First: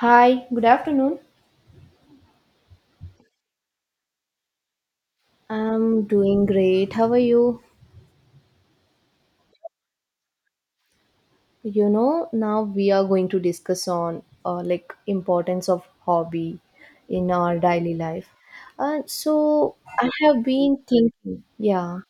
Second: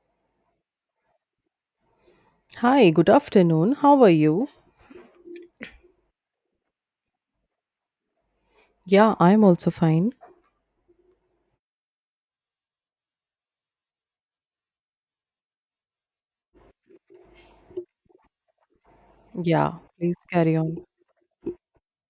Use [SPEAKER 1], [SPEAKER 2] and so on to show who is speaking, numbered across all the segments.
[SPEAKER 1] Hi, good afternoon.
[SPEAKER 2] Hi, good afternoon. How are you?
[SPEAKER 1] I'm doing great. How are you?
[SPEAKER 2] Yeah, I'm also fine.
[SPEAKER 1] You know, now we are going to discuss on like importance of hobby in our daily life. Uh,
[SPEAKER 2] Yeah,
[SPEAKER 1] so I
[SPEAKER 2] please
[SPEAKER 1] have
[SPEAKER 2] carry on.
[SPEAKER 1] been thinking, yeah,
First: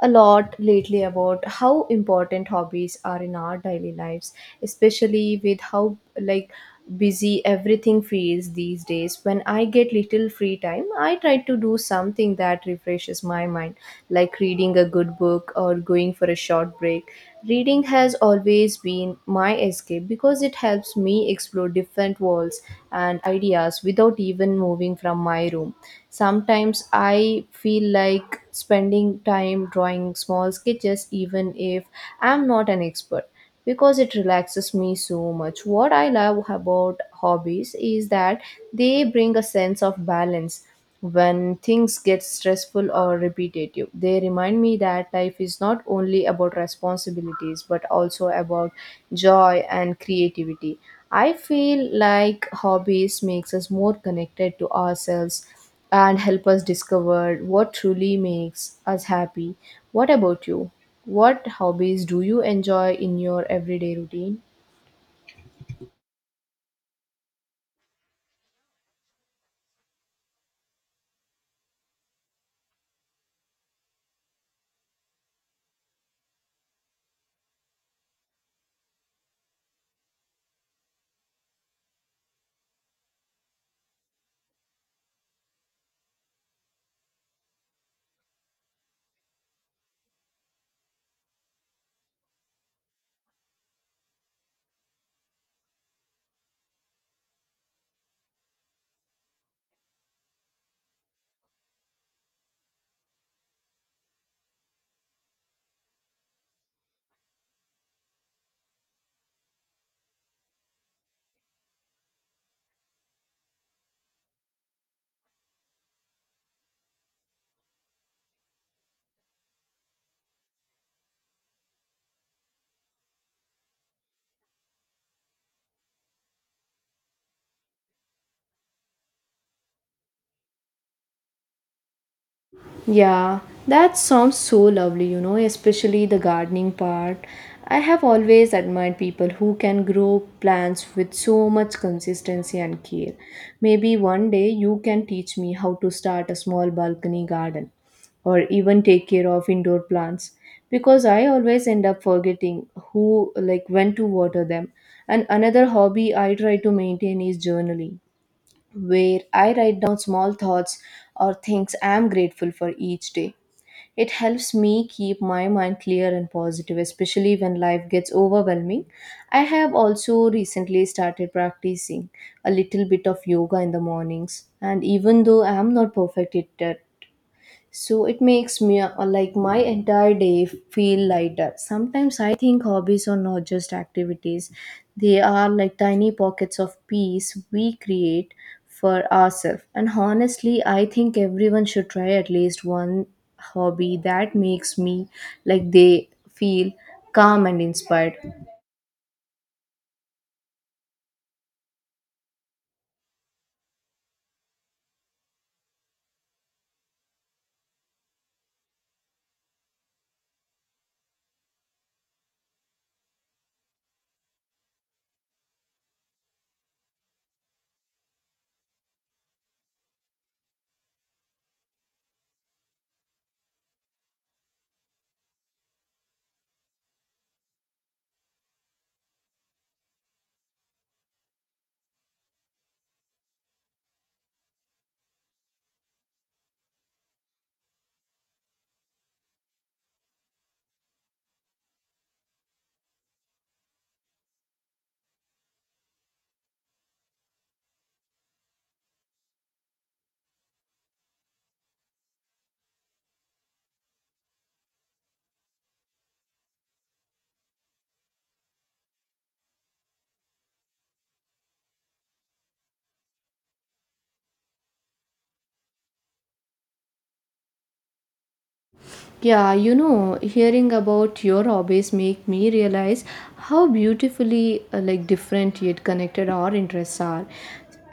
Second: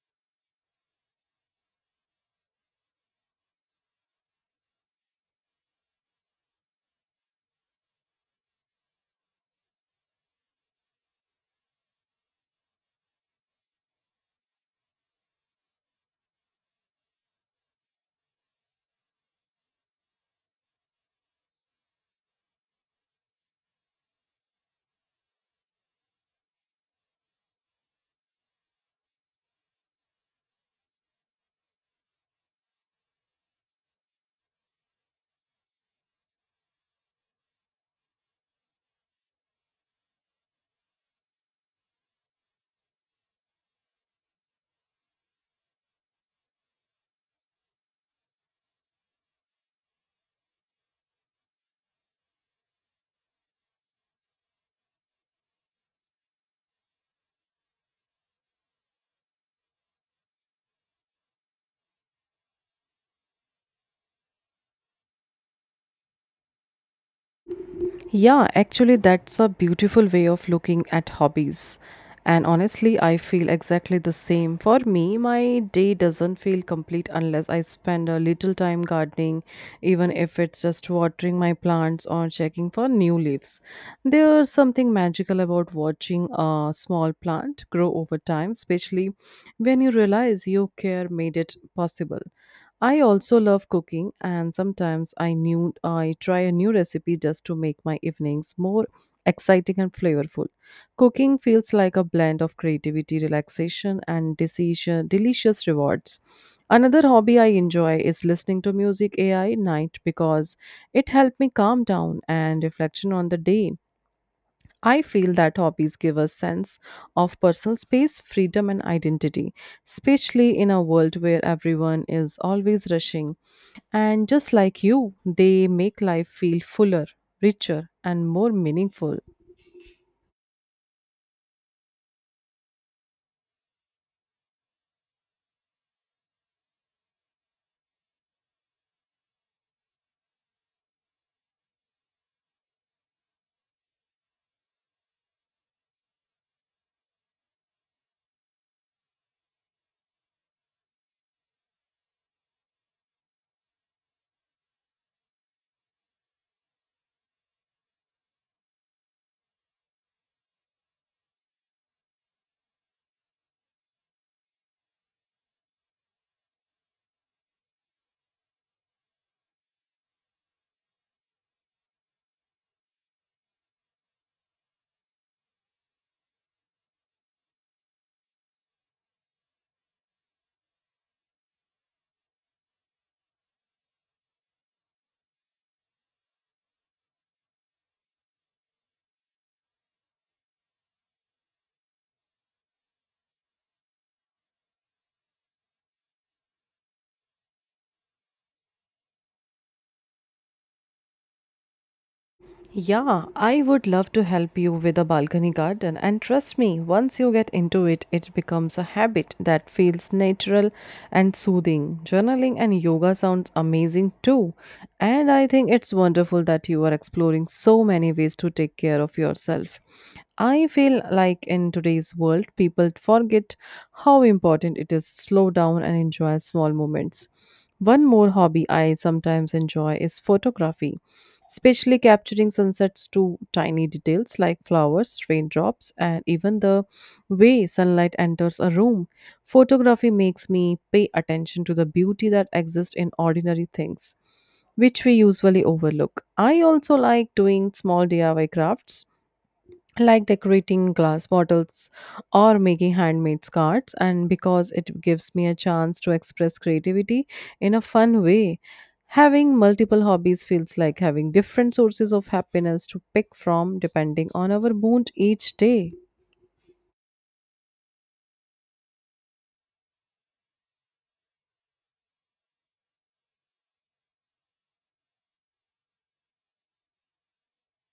[SPEAKER 1] a lot lately about how important hobbies are in our daily lives, especially with how like busy everything feels these days. When I get little free time, I try to do something that refreshes my mind, like reading a good book or going for a short break. Reading has always been my escape because it helps me explore different worlds and ideas without even moving from my room. Sometimes I feel like spending time drawing small sketches, even if I'm not an expert because it relaxes me so much. What I love about hobbies is that they bring a sense of balance. When things get stressful or repetitive, they remind me that life is not only about responsibilities but also about joy and creativity. I feel like hobbies makes us more connected to ourselves and help us discover what truly makes us happy. What about you? What hobbies do you enjoy in your everyday routine?
[SPEAKER 2] Yeah, actually, that's a beautiful way of looking at hobbies. And honestly, I feel exactly the same. For me, my day doesn't feel complete unless I spend a little time gardening, even if it's just watering my plants or checking for new leaves. There's something magical about watching a small plant grow over time, especially when you realize your care made it possible. I also love cooking, and sometimes I knew I try a new recipe just to make my evenings more exciting and flavorful. Cooking feels like a blend of creativity, relaxation, and decision, delicious rewards. Another hobby I enjoy is listening to music AI night because it helped me calm down and reflection on the day. I feel that hobbies give us sense of personal space, freedom and identity, especially in a world where everyone is always rushing. And just like you, they make life feel fuller, richer and more meaningful.
[SPEAKER 1] Yeah, that sounds so lovely, you know, especially the gardening part. I have always admired people who can grow plants with so much consistency and care. Maybe one day you can teach me how to start a small balcony garden or even take care of indoor plants because I always end up forgetting who like when to water them. And another hobby I try to maintain is journaling where I write down small thoughts or things I am grateful for each day. It helps me keep my mind clear and positive, especially when life gets overwhelming. I have also recently started practicing a little bit of yoga in the mornings, and even though I am not perfect at it, so it makes me like my entire day feel lighter. Sometimes I think hobbies are not just activities, they are like tiny pockets of peace we create for ourselves. And honestly, I think everyone should try at least one hobby that makes me like they feel calm and inspired.
[SPEAKER 2] Yeah, I would love to help you with a balcony garden. And trust me, once you get into it, it becomes a habit that feels natural and soothing. Journaling and yoga sounds amazing too. And I think it's wonderful that you are exploring so many ways to take care of yourself. I feel like in today's world, people forget how important it is to slow down and enjoy small moments. One more hobby I sometimes enjoy is photography, especially capturing sunsets to tiny details like flowers, raindrops, and even the way sunlight enters a room. Photography makes me pay attention to the beauty that exists in ordinary things, which we usually overlook. I also like doing small DIY crafts like decorating glass bottles or making handmade cards, and because it gives me a chance to express creativity in a fun way, having multiple hobbies feels like having different sources of happiness to pick from depending on our mood each day.
[SPEAKER 1] Yeah, you know, hearing about your hobbies make me realize how beautifully like different yet connected our interests are.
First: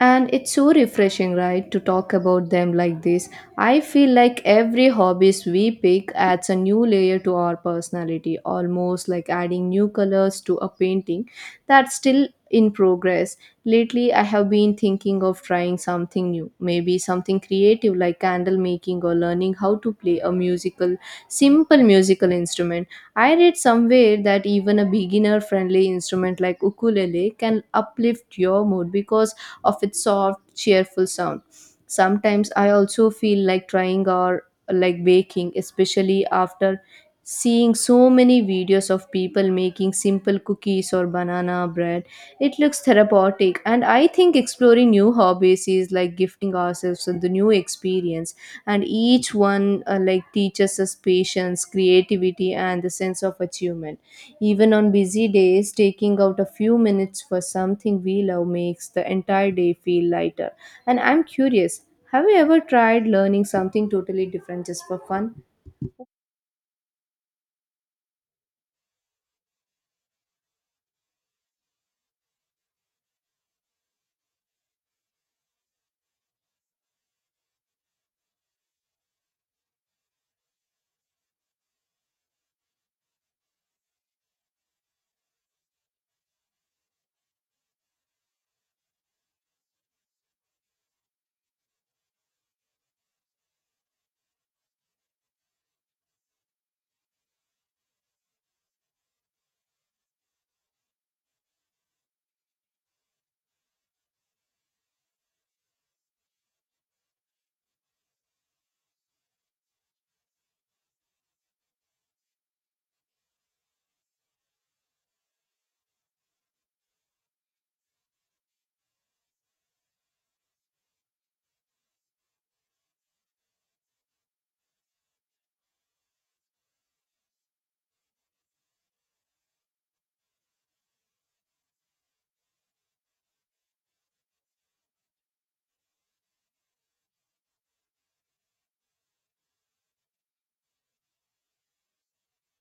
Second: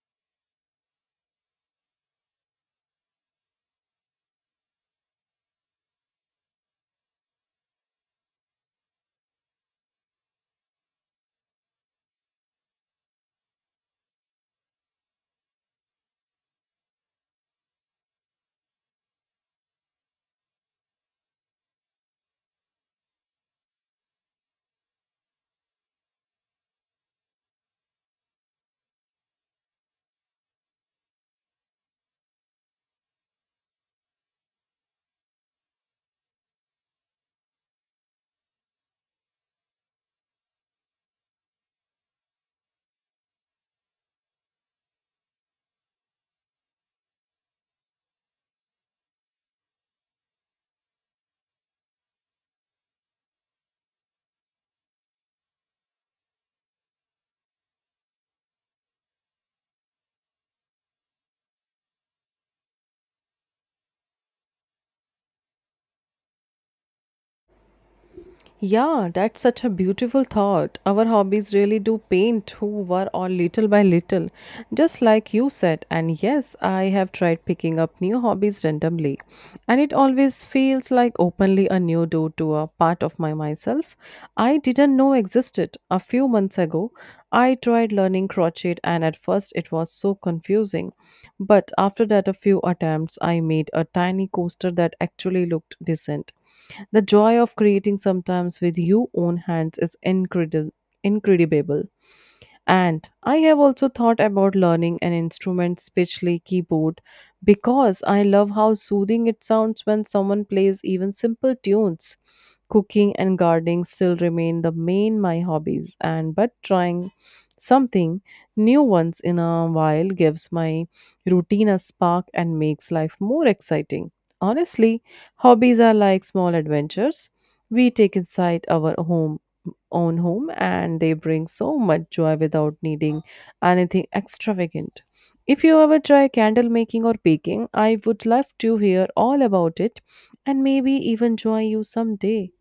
[SPEAKER 1] And it's so refreshing, right, to talk about them like this. I feel like every hobbies we pick adds a new layer to our personality, almost like adding new colors to a painting that's still in progress. Lately, I have been thinking of trying something new, maybe something creative like candle making or learning how to play a musical simple musical instrument. I read somewhere that even a beginner friendly instrument like ukulele can uplift your mood because of its soft, cheerful sound. Sometimes I also feel like trying or like baking, especially after seeing so many videos of people making simple cookies or banana bread. It looks therapeutic, and I think exploring new hobbies is like gifting ourselves with the new experience, and each one like teaches us patience, creativity and the sense of achievement. Even on busy days, taking out a few minutes for something we love makes the entire day feel lighter. And I'm curious, have you ever tried learning something totally different just for fun?
[SPEAKER 2] Yeah, that's such a beautiful thought. Our hobbies really do paint who we are or little by little, just like you said. And yes, I have tried picking up new hobbies randomly, and it always feels like openly a new door to a part of my myself I didn't know existed. A few months ago, I tried learning crochet, and at first it was so confusing. But after that, a few attempts, I made a tiny coaster that actually looked decent. The joy of creating sometimes with your own hands is incredible. Incredible. And I have also thought about learning an instrument, especially keyboard, because I love how soothing it sounds when someone plays even simple tunes. Cooking and gardening still remain the main my hobbies, and but trying something new once in a while gives my routine a spark and makes life more exciting. Honestly, hobbies are like small adventures we take inside our home own home, and they bring so much joy without needing anything extravagant. If you ever try candle making or baking, I would love to hear all about it and maybe even join you someday.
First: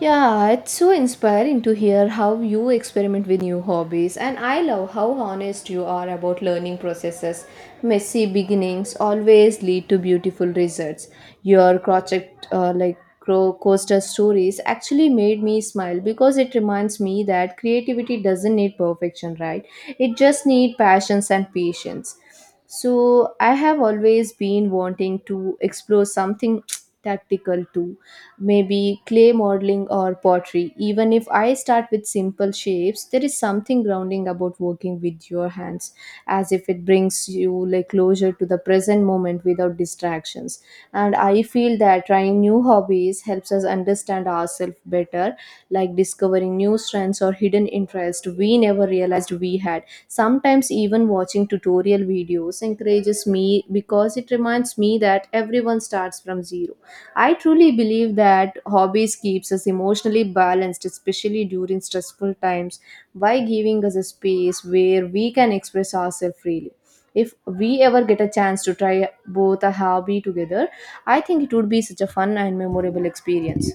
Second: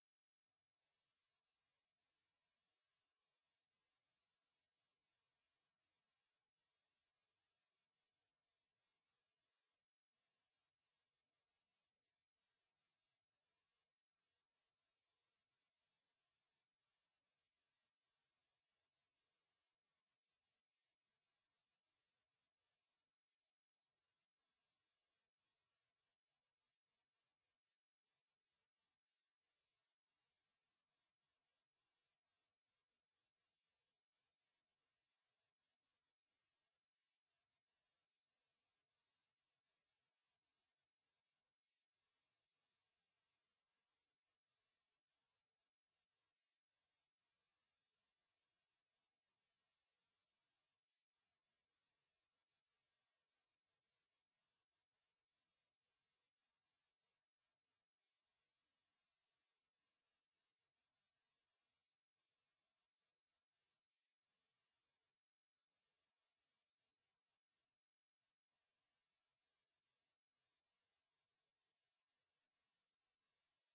[SPEAKER 1] Yeah, it's so inspiring to hear how you experiment with new hobbies and I love how honest you are about learning processes. Messy beginnings always lead to beautiful results. Your project like coaster stories actually made me smile because it reminds me that creativity doesn't need perfection, right? It just needs passions and patience. So I have always been wanting to explore something tactical too, maybe clay modeling or pottery. Even if I start with simple shapes, there is something grounding about working with your hands, as if it brings you like closure to the present moment without distractions. And I feel that trying new hobbies helps us understand ourselves better, like discovering new strengths or hidden interests we never realized we had. Sometimes even watching tutorial videos encourages me because it reminds me that everyone starts from zero. I truly believe that hobbies keeps us emotionally balanced, especially during stressful times, by giving us a space where we can express ourselves freely. If we ever get a chance to try both a hobby together, I think it would be such a fun and memorable experience.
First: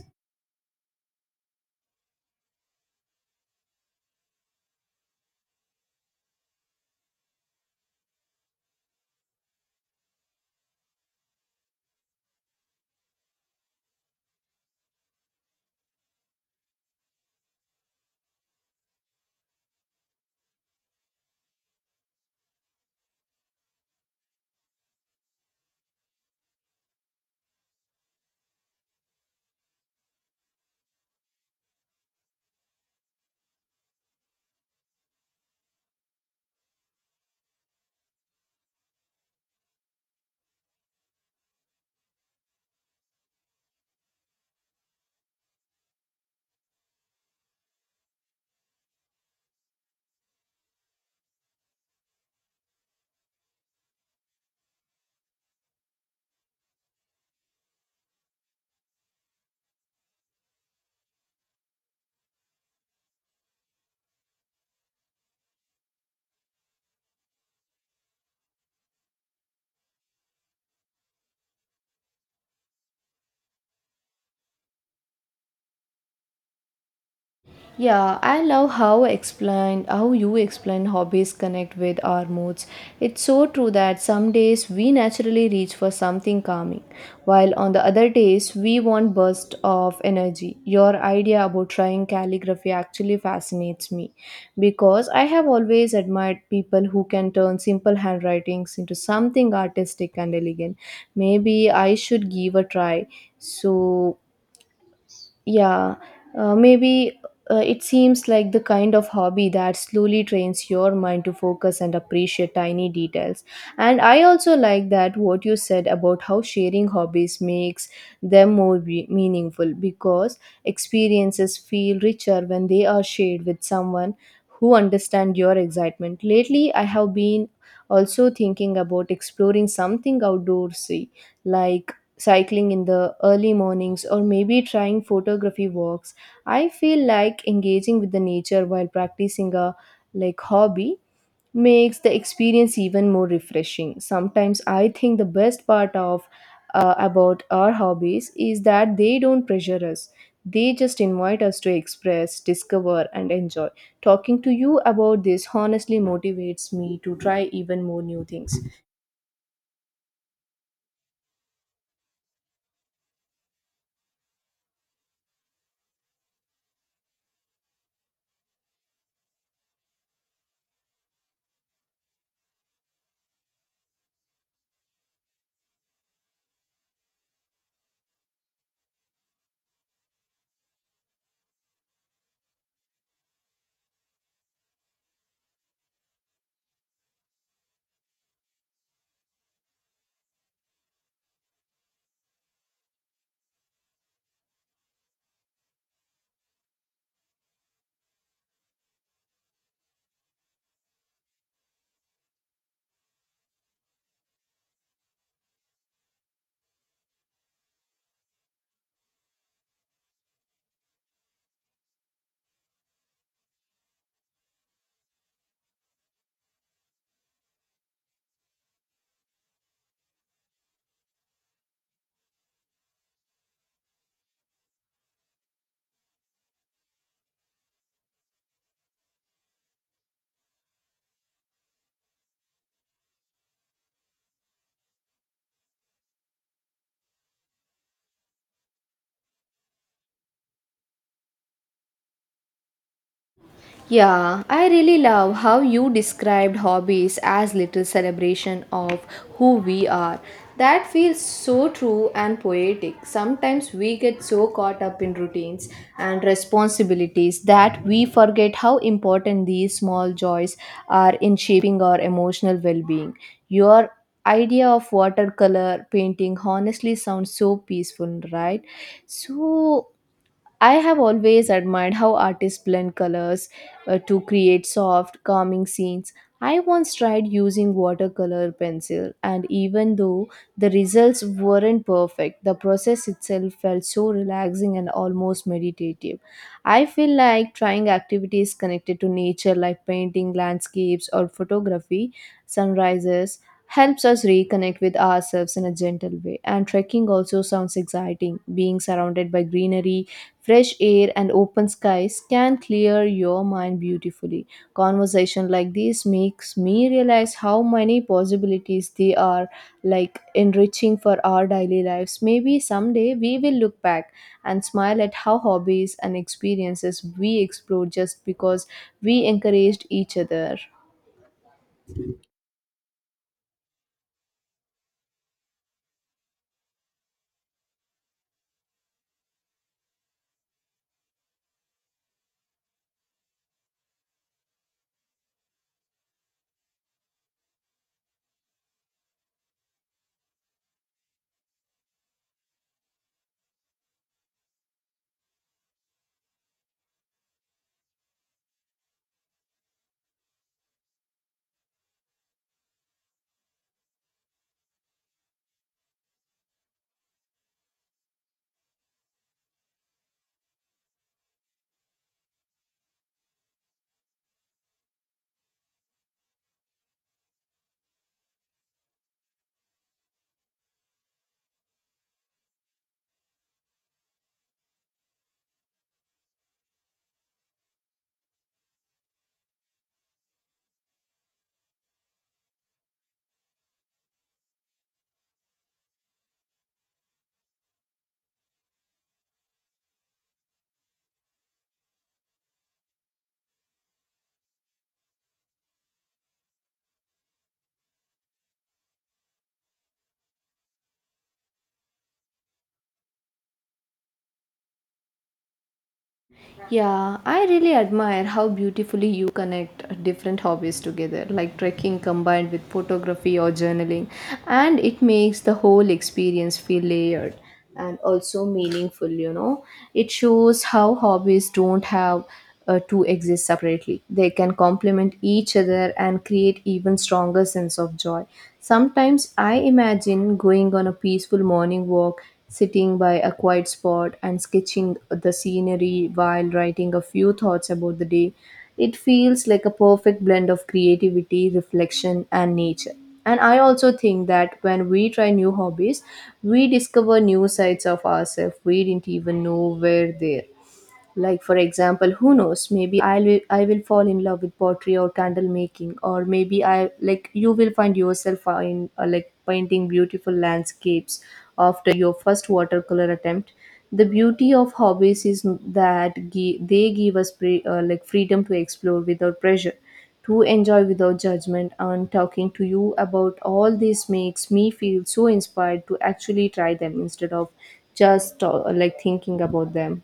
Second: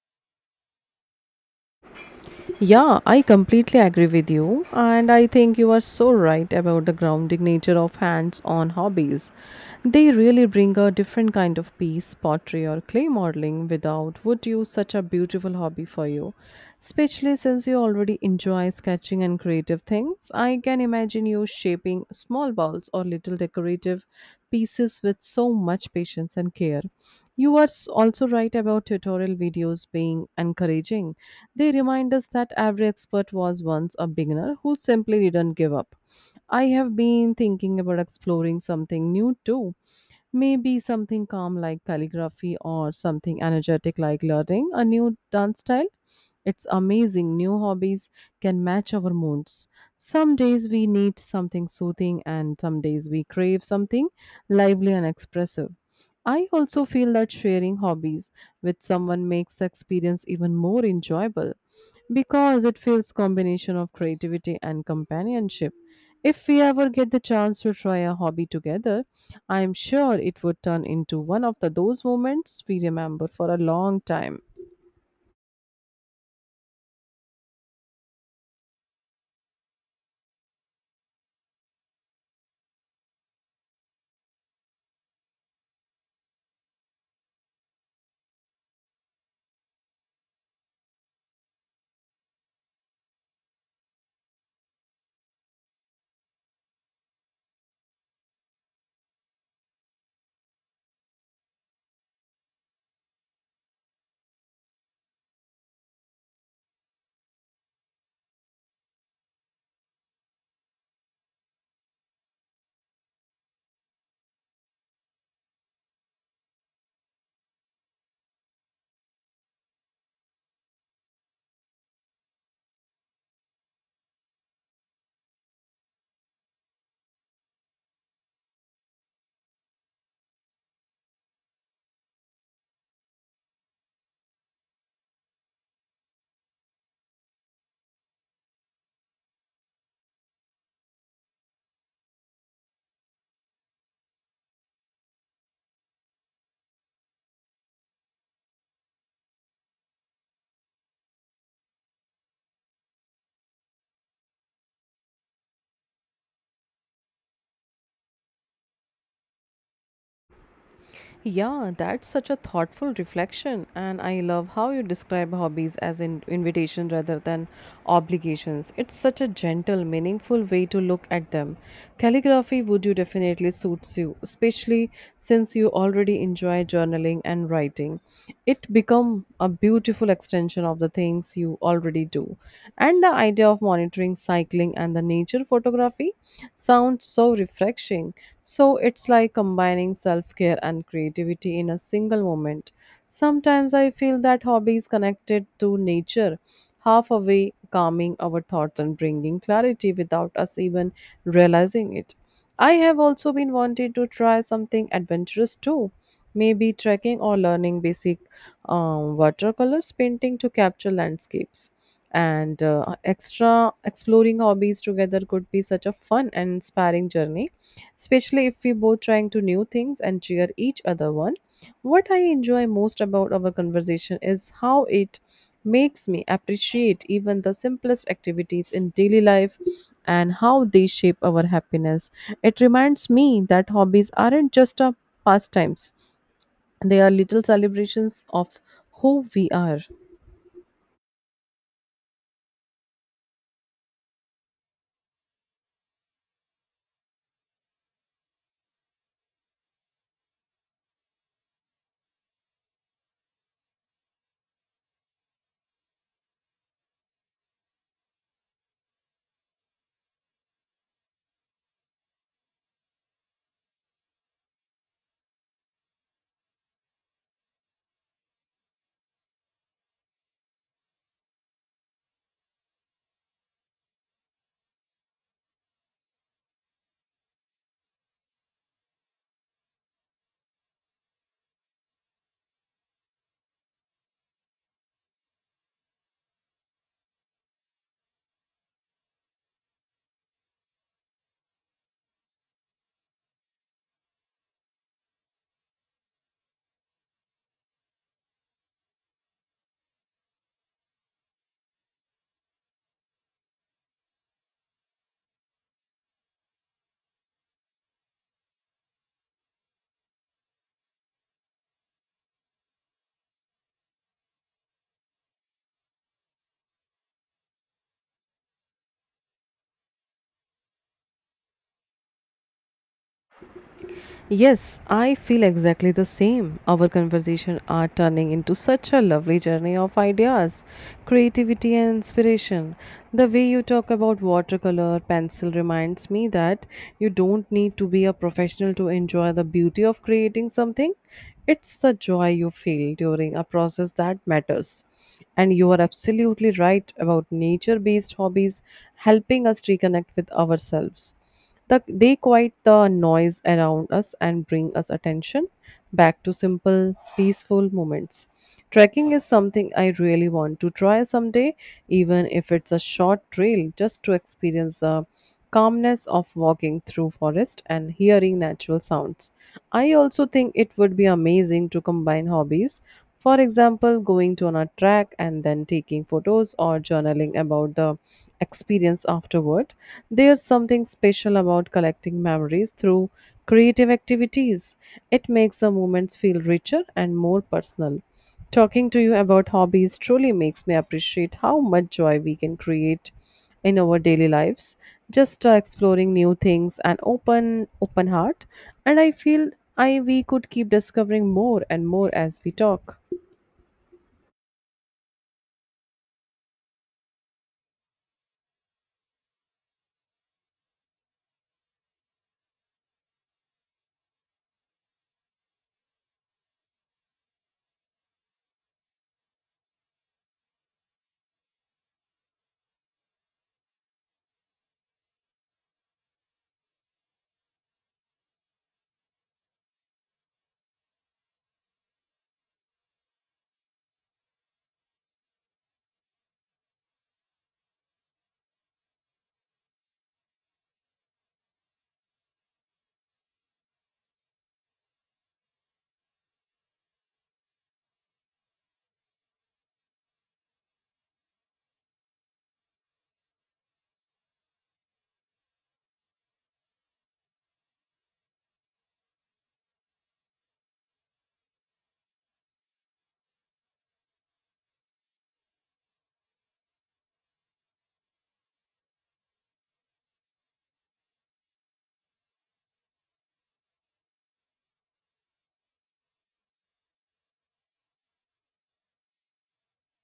[SPEAKER 2] Yeah, I completely agree with you, and I think you are so right about the grounding nature of hands on hobbies. They really bring a different kind of peace. Pottery or clay modeling without would you such a beautiful hobby for you. Especially since you already enjoy sketching and creative things, I can imagine you shaping small balls or little decorative pieces with so much patience and care. You are also right about tutorial videos being encouraging. They remind us that every expert was once a beginner who simply didn't give up. I have been thinking about exploring something new too. Maybe something calm like calligraphy or something energetic like learning a new dance style. It's amazing new hobbies can match our moods. Some days we need something soothing, and some days we crave something lively and expressive. I also feel that sharing hobbies with someone makes the experience even more enjoyable because it feels combination of creativity and companionship. If we ever get the chance to try a hobby together, I am sure it would turn into one of those moments we remember for a long time.
[SPEAKER 1] Yeah, I love how explain how you explain hobbies connect with our moods. It's so true that some days we naturally reach for something calming, while on the other days we want burst of energy. Your idea about trying calligraphy actually fascinates me because I have always admired people who can turn simple handwritings into something artistic and elegant. Maybe I should give a try. So yeah, maybe it seems like the kind of hobby that slowly trains your mind to focus and appreciate tiny details. And I also like that what you said about how sharing hobbies makes them more meaningful because experiences feel richer when they are shared with someone who understand your excitement. Lately, I have been also thinking about exploring something outdoorsy like cycling in the early mornings or maybe trying photography walks. I feel like engaging with the nature while practicing a like hobby makes the experience even more refreshing. Sometimes I think the best part of about our hobbies is that they don't pressure us, they just invite us to express, discover and enjoy. Talking to you about this honestly motivates me to try even more new things.
[SPEAKER 2] Yeah, that's such a thoughtful reflection, and I love how you describe hobbies as an invitation rather than obligations. It's such a gentle, meaningful way to look at them. Calligraphy would you definitely suits you, especially since you already enjoy journaling and writing. It become a beautiful extension of the things you already do. And the idea of monitoring cycling and the nature photography sounds so refreshing. So it's like combining self care and creativity in a single moment. Sometimes I feel that hobbies connected to nature, half away calming our thoughts and bringing clarity without us even realizing it. I have also been wanting to try something adventurous too, maybe trekking or learning basic watercolors painting to capture landscapes, and extra exploring hobbies together could be such a fun and inspiring journey, especially if we both trying to new things and cheer each other on. What I enjoy most about our conversation is how it makes me appreciate even the simplest activities in daily life and how they shape our happiness. It reminds me that hobbies aren't just a pastimes, they are little celebrations of who we are.
[SPEAKER 1] Yeah, I really love how you described hobbies as little celebration of who we are. That feels so true and poetic. Sometimes we get so caught up in routines and responsibilities that we forget how important these small joys are in shaping our emotional well being. Your idea of watercolor painting honestly sounds so peaceful, right? So, I have always admired how artists blend colors to create soft, calming scenes. I once tried using watercolor pencil, and even though the results weren't perfect, the process itself felt so relaxing and almost meditative. I feel like trying activities connected to nature, like painting landscapes or photography, sunrises, helps us reconnect with ourselves in a gentle way. And trekking also sounds exciting, being surrounded by greenery, fresh air and open skies can clear your mind beautifully. Conversation like this makes me realize how many possibilities they are, like enriching for our daily lives. Maybe someday we will look back and smile at how hobbies and experiences we explore just because we encouraged each other.
[SPEAKER 2] Yes, I feel exactly the same. Our conversation are turning into such a lovely journey of ideas, creativity and inspiration. The way you talk about watercolor pencil reminds me that you don't need to be a professional to enjoy the beauty of creating something. It's the joy you feel during a process that matters. And you are absolutely right about nature based hobbies helping us reconnect with ourselves. They quiet the noise around us and bring us attention back to simple, peaceful moments. Trekking is something I really want to try someday, even if it's a short trail, just to experience the calmness of walking through forest and hearing natural sounds. I also think it would be amazing to combine hobbies, for example, going to on a track and then taking photos or journaling about the experience afterward. There's something special about collecting memories through creative activities. It makes the moments feel richer and more personal. Talking to you about hobbies truly makes me appreciate how much joy we can create in our daily lives just exploring new things and open heart. And I feel I we could keep discovering more and more as we talk.
[SPEAKER 1] Yeah, I really admire how beautifully you connect different hobbies together, like trekking combined with photography or journaling, and it makes the whole experience feel layered and also meaningful, you know. It shows how hobbies don't have to exist separately. They can complement each other and create even stronger sense of joy. Sometimes I imagine going on a peaceful morning walk, sitting by a quiet spot and sketching the scenery while writing a few thoughts about the day. It feels like a perfect blend of creativity, reflection and nature. And I also think that when we try new hobbies, we discover new sides of ourselves we didn't even know were there. Like, for example, who knows? Maybe I will fall in love with pottery or candle making, or maybe I like you will find yourself in like painting beautiful landscapes after your first watercolor attempt. The beauty of hobbies is that they give us like freedom to explore without pressure, to enjoy without judgment. And talking to you about all this makes me feel so inspired to actually try them instead of just like thinking about them.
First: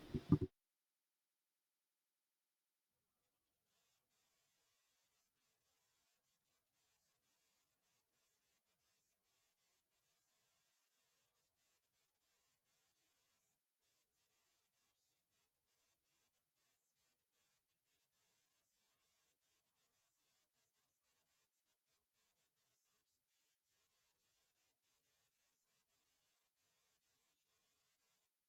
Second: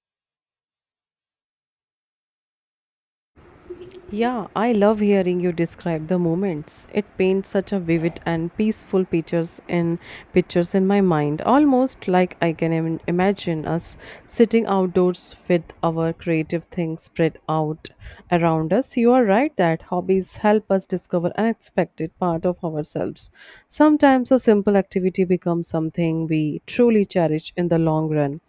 [SPEAKER 2] Yeah, I love hearing you describe the moments. It paints such a vivid and peaceful pictures in my mind, almost like I can imagine us sitting outdoors with our creative things spread out around us. You are right that hobbies help us discover unexpected part of ourselves. Sometimes a simple activity becomes something we truly cherish in the long run.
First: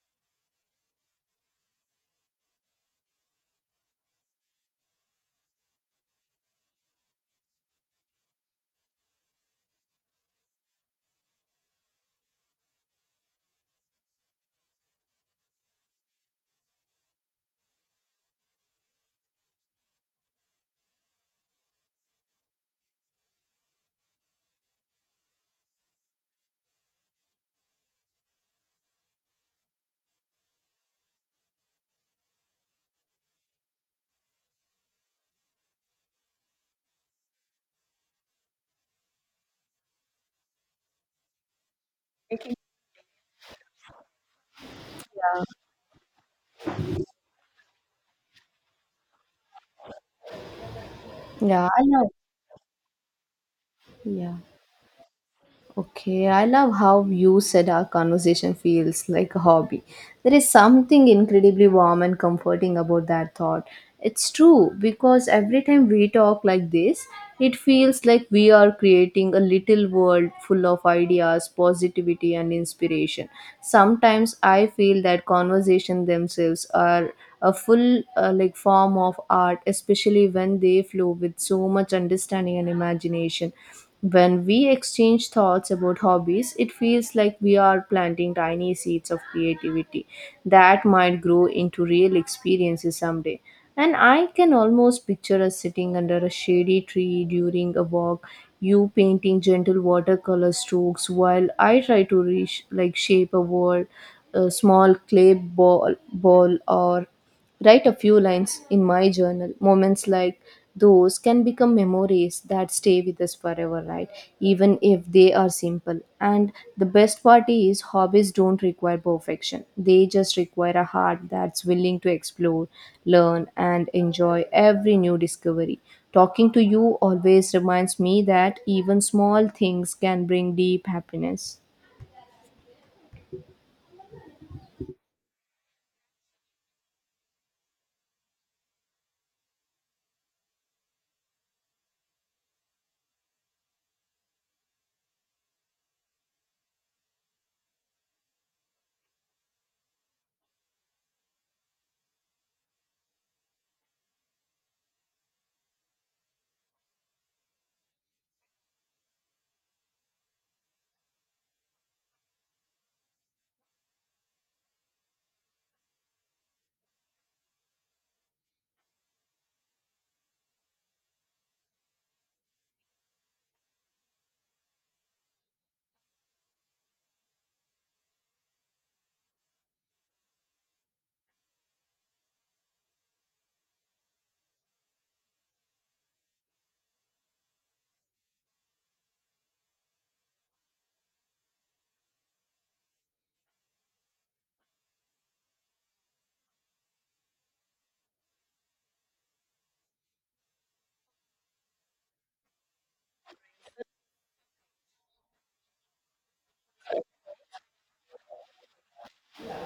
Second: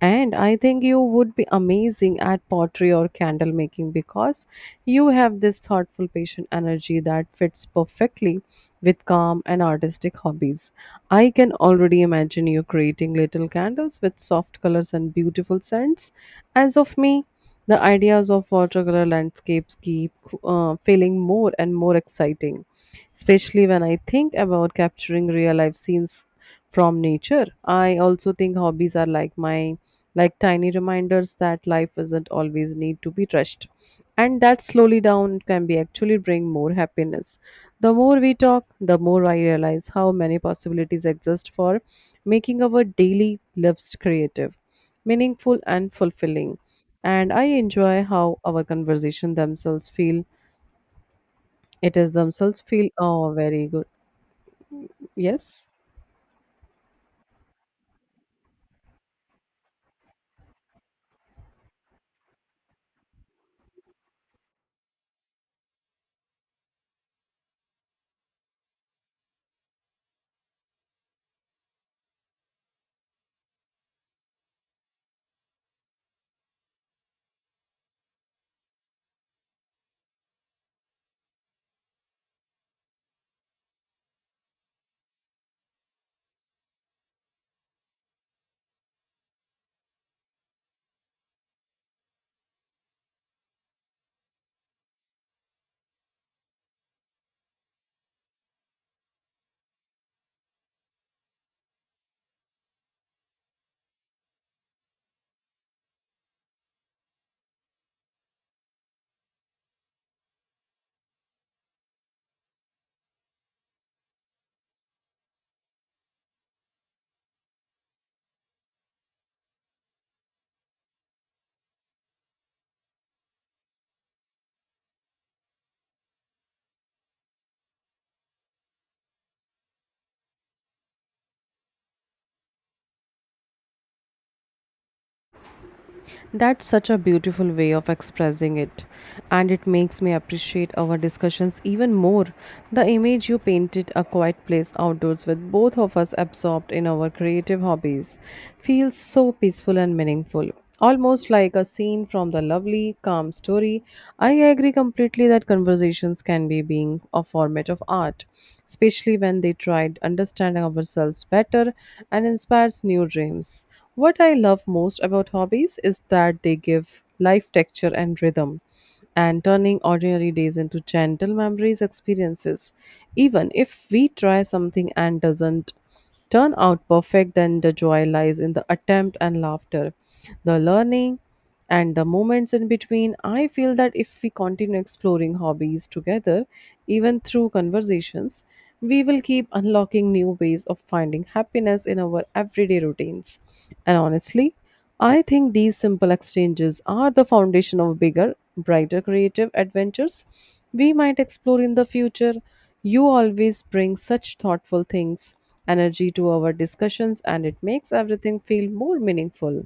[SPEAKER 2] And I think you would be amazing at pottery or candle making because you have this thoughtful, patient energy that fits perfectly with calm and artistic hobbies. I can already imagine you creating little candles with soft colors and beautiful scents. As of me, the ideas of watercolor landscapes keep feeling more and more exciting, especially when I think about capturing real life scenes from nature. I also think hobbies are like my like tiny reminders that life doesn't always need to be rushed. And that slowly down can be actually bring more happiness. The more we talk, the more I realize how many possibilities exist for making our daily lives creative, meaningful and fulfilling. And I enjoy how our conversation themselves feel
[SPEAKER 1] Yeah, I
[SPEAKER 2] it
[SPEAKER 1] love.
[SPEAKER 2] is themselves feel oh very good.
[SPEAKER 1] Yeah.
[SPEAKER 2] Yes.
[SPEAKER 1] Okay. I love how you said our conversation feels like a hobby. There is something incredibly warm and comforting about that thought. It's true because every time we talk like this, it feels like we are creating a little world full of ideas, positivity, and inspiration. Sometimes I feel that conversation themselves are a full like form of art, especially when they flow with so much understanding and imagination. When we exchange thoughts about hobbies, it feels like we are planting tiny seeds of creativity that might grow into real experiences someday. And I can almost picture us sitting under a shady tree during a walk, you painting gentle watercolor strokes while I try to reach like shape a world, a small clay ball or write a few lines in my journal. Moments like those can become memories that stay with us forever, right? Even if they are simple. And the best part is, hobbies don't require perfection, they just require a heart that's willing to explore, learn, and enjoy every new discovery. Talking to you always reminds me that even small things can bring deep happiness.
[SPEAKER 2] That's such a beautiful way of expressing it, and it makes me appreciate our discussions even more. The image you painted a quiet place outdoors with both of us absorbed in our creative hobbies feels so peaceful and meaningful. Almost like a scene from the lovely, calm story. I agree completely that conversations can be being a format of art, especially when they try to understand ourselves better and inspires new dreams. What I love most about hobbies is that they give life texture and rhythm, and turning ordinary days into gentle memories experiences. Even if we try something and doesn't turn out perfect, then the joy lies in the attempt and laughter, the learning, and the moments in between. I feel that if we continue exploring hobbies together, even through conversations, we will keep unlocking new ways of finding happiness in our everyday routines. And honestly, I think these simple exchanges are the foundation of bigger, brighter creative adventures we might explore in the future. You always bring such thoughtful things energy to our discussions, and it makes everything feel more meaningful.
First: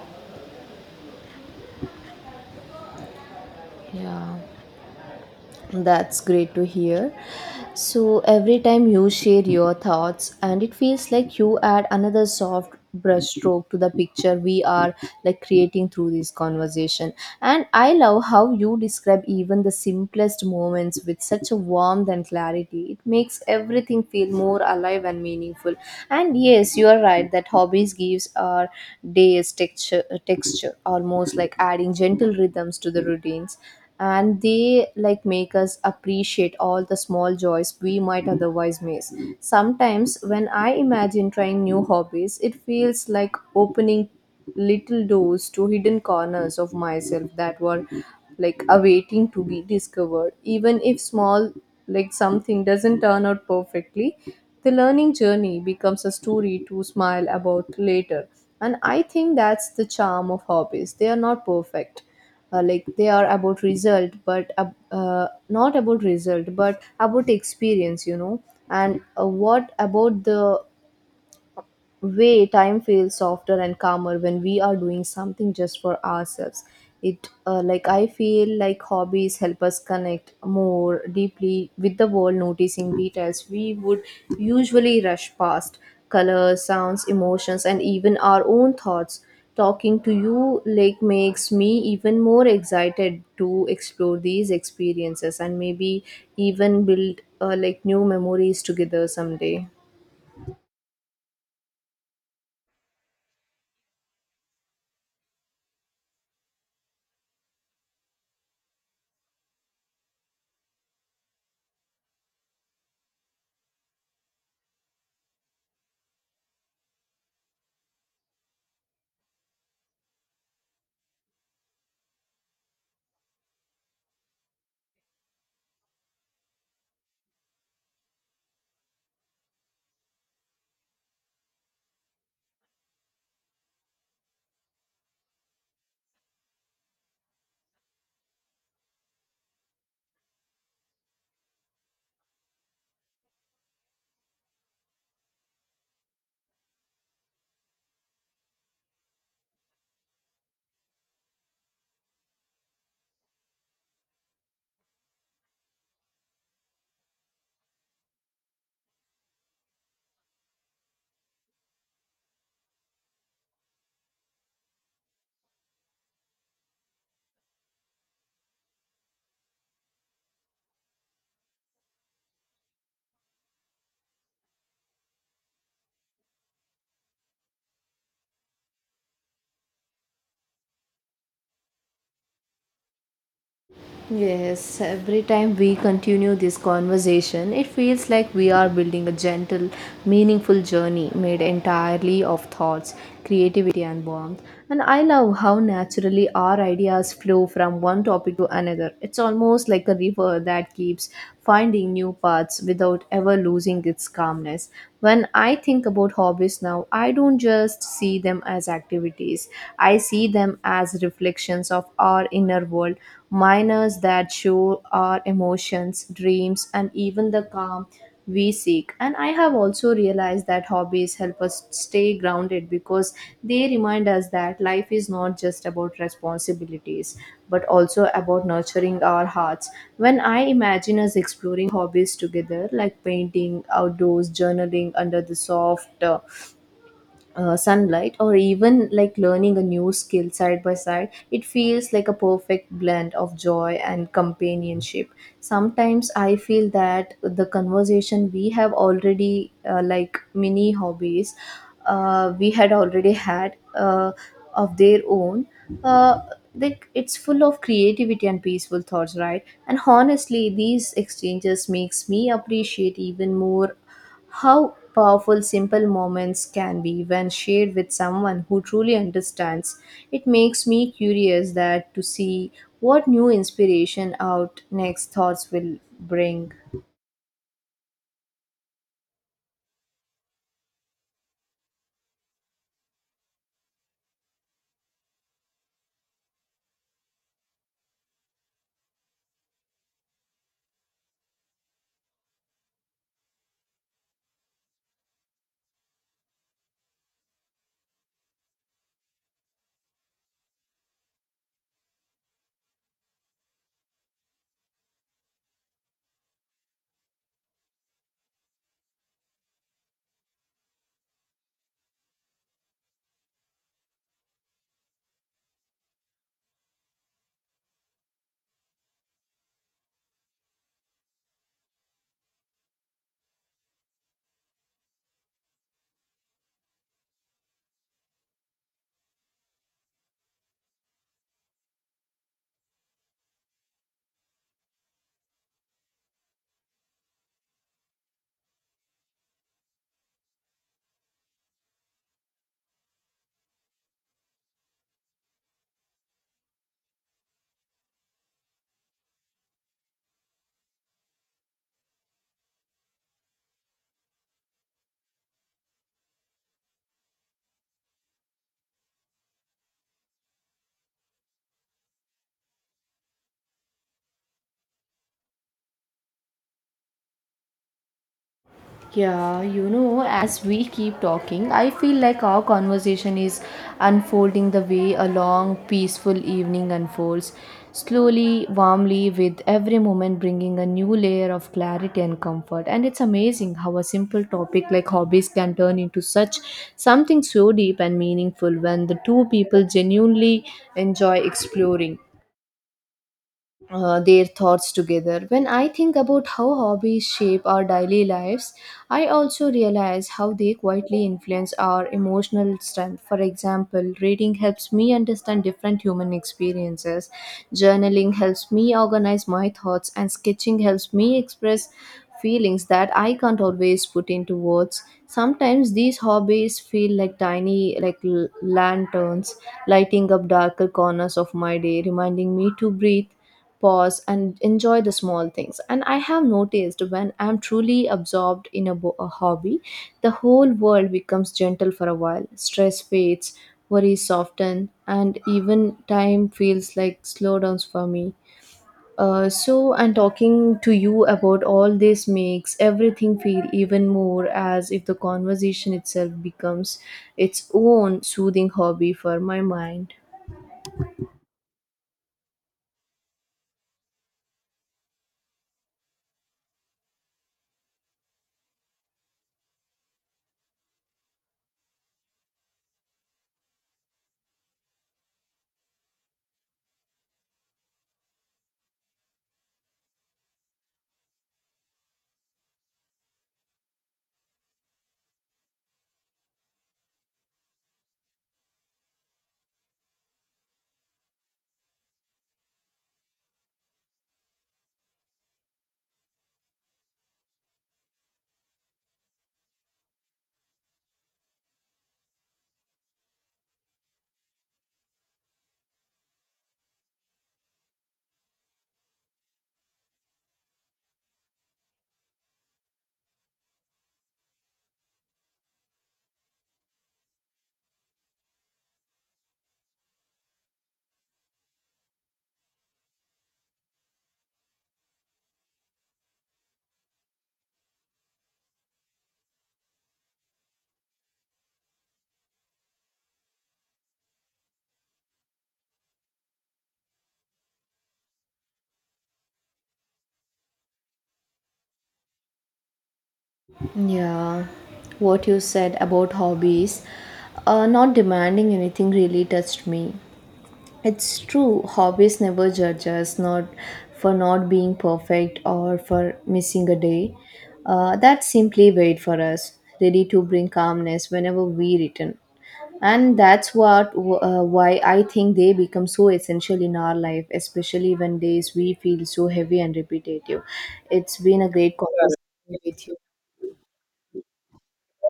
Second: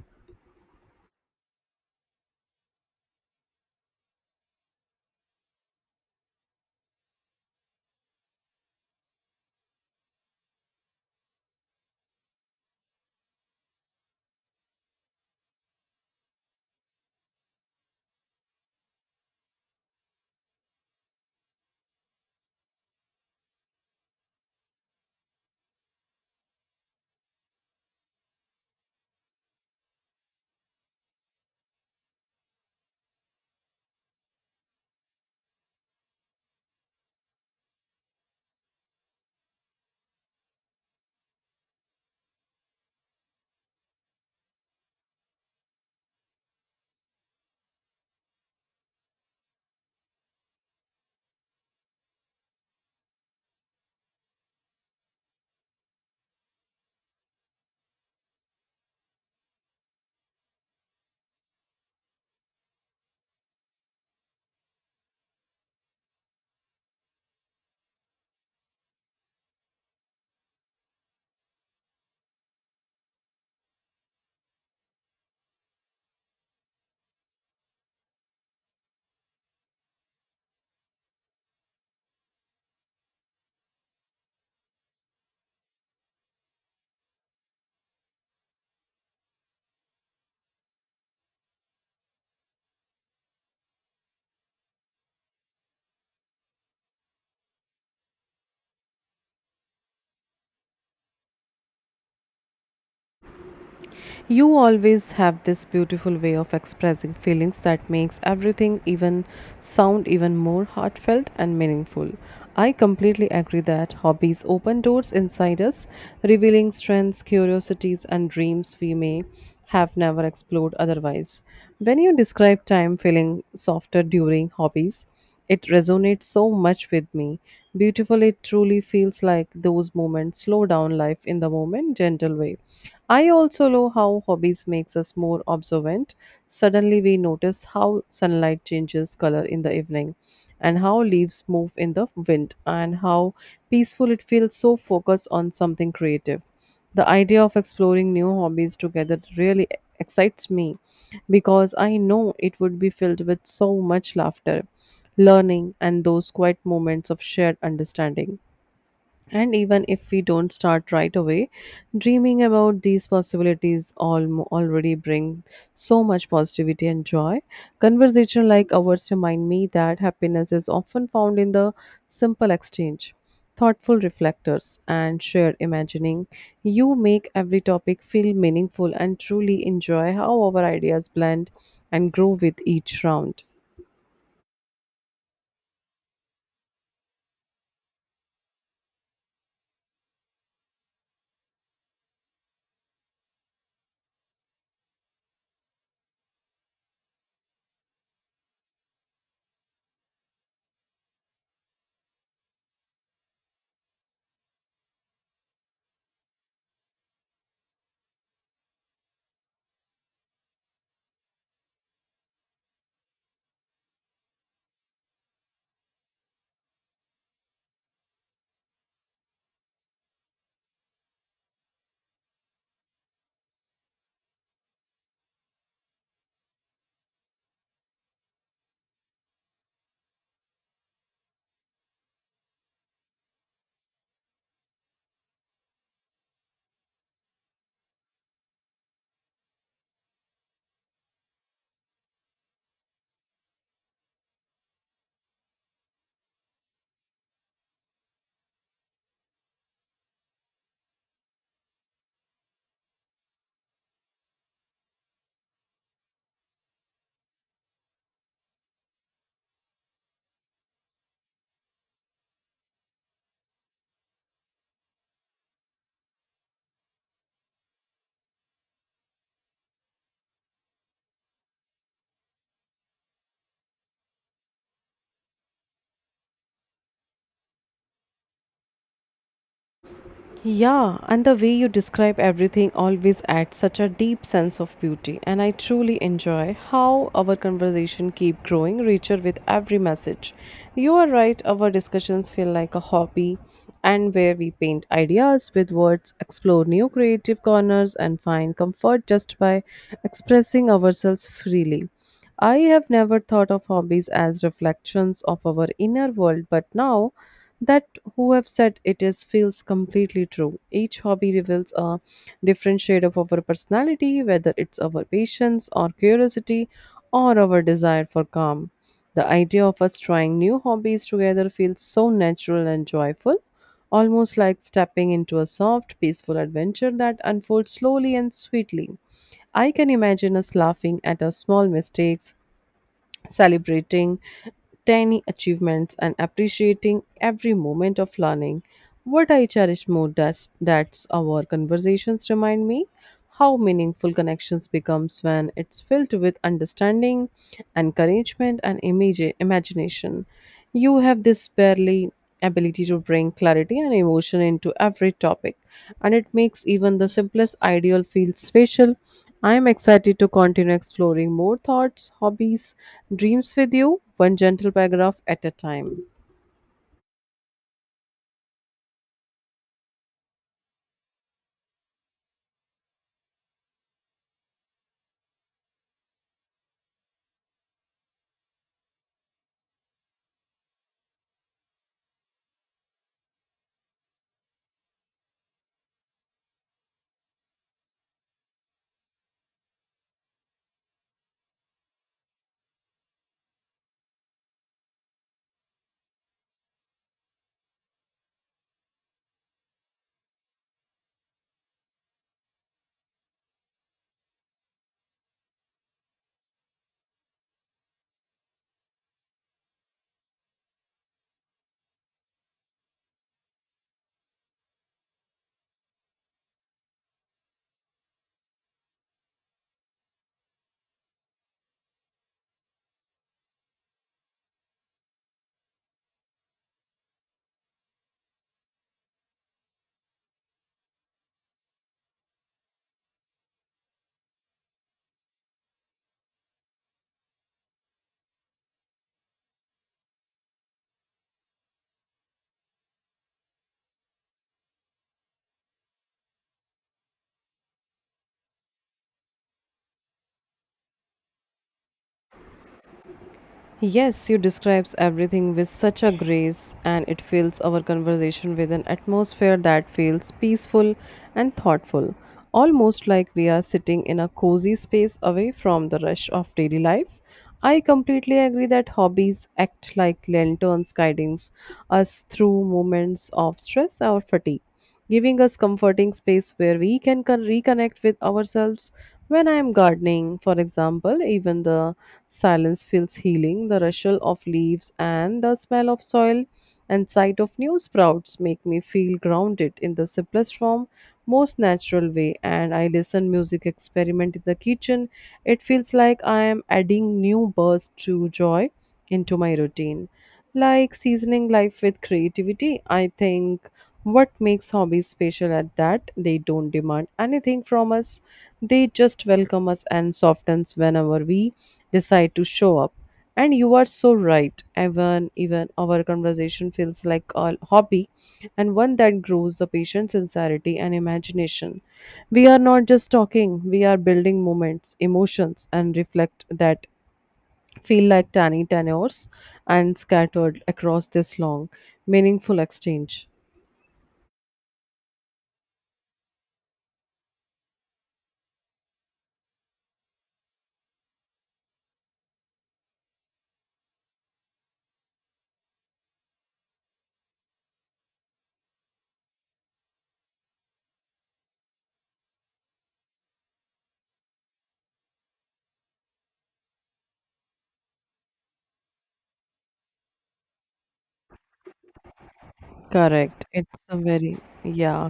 [SPEAKER 1] Yeah. That's great to hear. So every time you share your thoughts, and it feels like you add another soft brushstroke to the picture we are like creating through this conversation. And I love how you describe even the simplest moments with such a warmth and clarity. It makes everything feel more alive and meaningful. And yes, you are right that hobbies gives our days texture, texture, almost like adding gentle rhythms to the routines, and they like make us appreciate all the small joys we might otherwise miss. Sometimes when I imagine trying new hobbies, it feels like opening little doors to hidden corners of myself that were like awaiting to be discovered. Even if small, like something doesn't turn out perfectly, the learning journey becomes a story to smile about later. And I think that's the charm of hobbies. They are not perfect. Like they are about result, but not about result but about experience, you know. And what about the way time feels softer and calmer when we are doing something just for ourselves? It like, I feel like hobbies help us connect more deeply with the world, noticing details we would usually rush past. Colors, sounds, emotions, and even our own thoughts. Talking to you like makes me even more excited to explore these experiences and maybe even build like new memories together someday.
[SPEAKER 2] You always have this beautiful way of expressing feelings that makes everything even sound even more heartfelt and meaningful. I completely agree that hobbies open doors inside us, revealing strengths, curiosities, and dreams we may have never explored otherwise. When you describe time feeling softer during hobbies, it resonates so much with me. Beautiful, it truly feels like those moments slow down life in the moment, gentle way. I also love how hobbies makes us more observant. Suddenly we notice how sunlight changes color in the evening and how leaves move in the wind and how peaceful it feels so focused on something creative. The idea of exploring new hobbies together really excites me because I know it would be filled with so much laughter learning, and those quiet moments of shared understanding. And even if we don't start right away, dreaming about these possibilities all already bring so much positivity and joy. Conversation like ours remind me that happiness is often found in the simple exchange, thoughtful reflectors, and shared imagining. You make every topic feel meaningful and truly enjoy how our ideas blend and grow with each round.
[SPEAKER 1] Yes, every time we continue this conversation, it feels like we are building a gentle, meaningful journey made entirely of thoughts, creativity, and warmth. And I love how naturally our ideas flow from one topic to another. It's almost like a river that keeps finding new paths without ever losing its calmness. When I think about hobbies now, I don't just see them as activities, I see them as reflections of our inner world. Miners that show our emotions, dreams, and even the calm we seek. And I have also realized that hobbies help us stay grounded because they remind us that life is not just about responsibilities but also about nurturing our hearts. When I imagine us exploring hobbies together, like painting, outdoors, journaling under the soft, sunlight, or even like learning a new skill side by side, it feels like a perfect blend of joy and companionship. Sometimes I feel that the conversation we have already like mini hobbies, we had already had of their own, uh, like it's full of creativity and peaceful thoughts, right? And honestly, these exchanges makes me appreciate even more how powerful simple moments can be when shared with someone who truly understands. It makes me curious that to see what new inspiration out next thoughts will bring.
[SPEAKER 2] Yeah, and the way you describe everything always adds such a deep sense of beauty, and I truly enjoy how our conversation keep growing richer with every message. You are right, our discussions feel like a hobby and where we paint ideas with words, explore new creative corners and find comfort just by expressing ourselves freely. I have never thought of hobbies as reflections of our inner world, but now that who have said it is feels completely true. Each hobby reveals a different shade of our personality, whether it's our patience or curiosity or our desire for calm. The idea of us trying new hobbies together feels so natural and joyful, almost like stepping into a soft, peaceful adventure that unfolds slowly and sweetly. I can imagine us laughing at our small mistakes, celebrating tiny achievements and appreciating every moment of learning. What I cherish more that's our conversations remind me how meaningful connections becomes when it's filled with understanding, encouragement, and imagination. You have this barely ability to bring clarity and emotion into every topic, and it makes even the simplest ideal feel special. I am excited to continue exploring more thoughts, hobbies, dreams with you, one gentle paragraph at a time.
[SPEAKER 1] Yeah, you know, as we keep talking, I feel like our conversation is unfolding the way a long, peaceful evening unfolds, slowly, warmly, with every moment bringing a new layer of clarity and comfort. And it's amazing how a simple topic like hobbies can turn into such something so deep and meaningful when the two people genuinely enjoy exploring their thoughts together. When I think about how hobbies shape our daily lives, I also realize how they quietly influence our emotional strength. For example, reading helps me understand different human experiences, journaling helps me organize my thoughts, and sketching helps me express feelings that I can't always put into words. Sometimes these hobbies feel like tiny, like, lanterns lighting up darker corners of my day, reminding me to breathe, pause, and enjoy the small things. And I have noticed when I'm truly absorbed in a hobby, the whole world becomes gentle for a while. Stress fades, worries soften, and even time feels like slowdowns for me. So and talking to you about all this makes everything feel even more, as if the conversation itself becomes its own soothing hobby for my mind.
[SPEAKER 2] Yes, you describes everything with such a grace and it fills our conversation with an atmosphere that feels peaceful and thoughtful, almost like we are sitting in a cozy space away from the rush of daily life. I completely agree that hobbies act like lanterns guiding us through moments of stress or fatigue, giving us comforting space where we can reconnect with ourselves. When I am gardening, for example, even the silence feels healing. The rustle of leaves and the smell of soil and sight of new sprouts make me feel grounded in the simplest form, most natural way. And I listen music experiment in the kitchen. It feels like I am adding new bursts to joy into my routine like seasoning life with creativity. I think what makes hobbies special at that they don't demand anything from us. They just welcome us and softens whenever we decide to show up. And you are so right. Even our conversation feels like a hobby and one that grows the patient's sincerity and imagination. We are not just talking, we are building moments, emotions, and reflect that feel like tiny tenors and scattered across this long, meaningful exchange.
[SPEAKER 1] Yeah, what you said about hobbies, not demanding anything, really touched me. It's true, hobbies never judge us, not for not being perfect or for missing a day. That simply wait for us, ready to bring calmness whenever we return. And that's what why I think they become so essential in our life, especially when days we feel so heavy and repetitive. It's been a great conversation with you.
[SPEAKER 2] Correct. It's a very, yeah,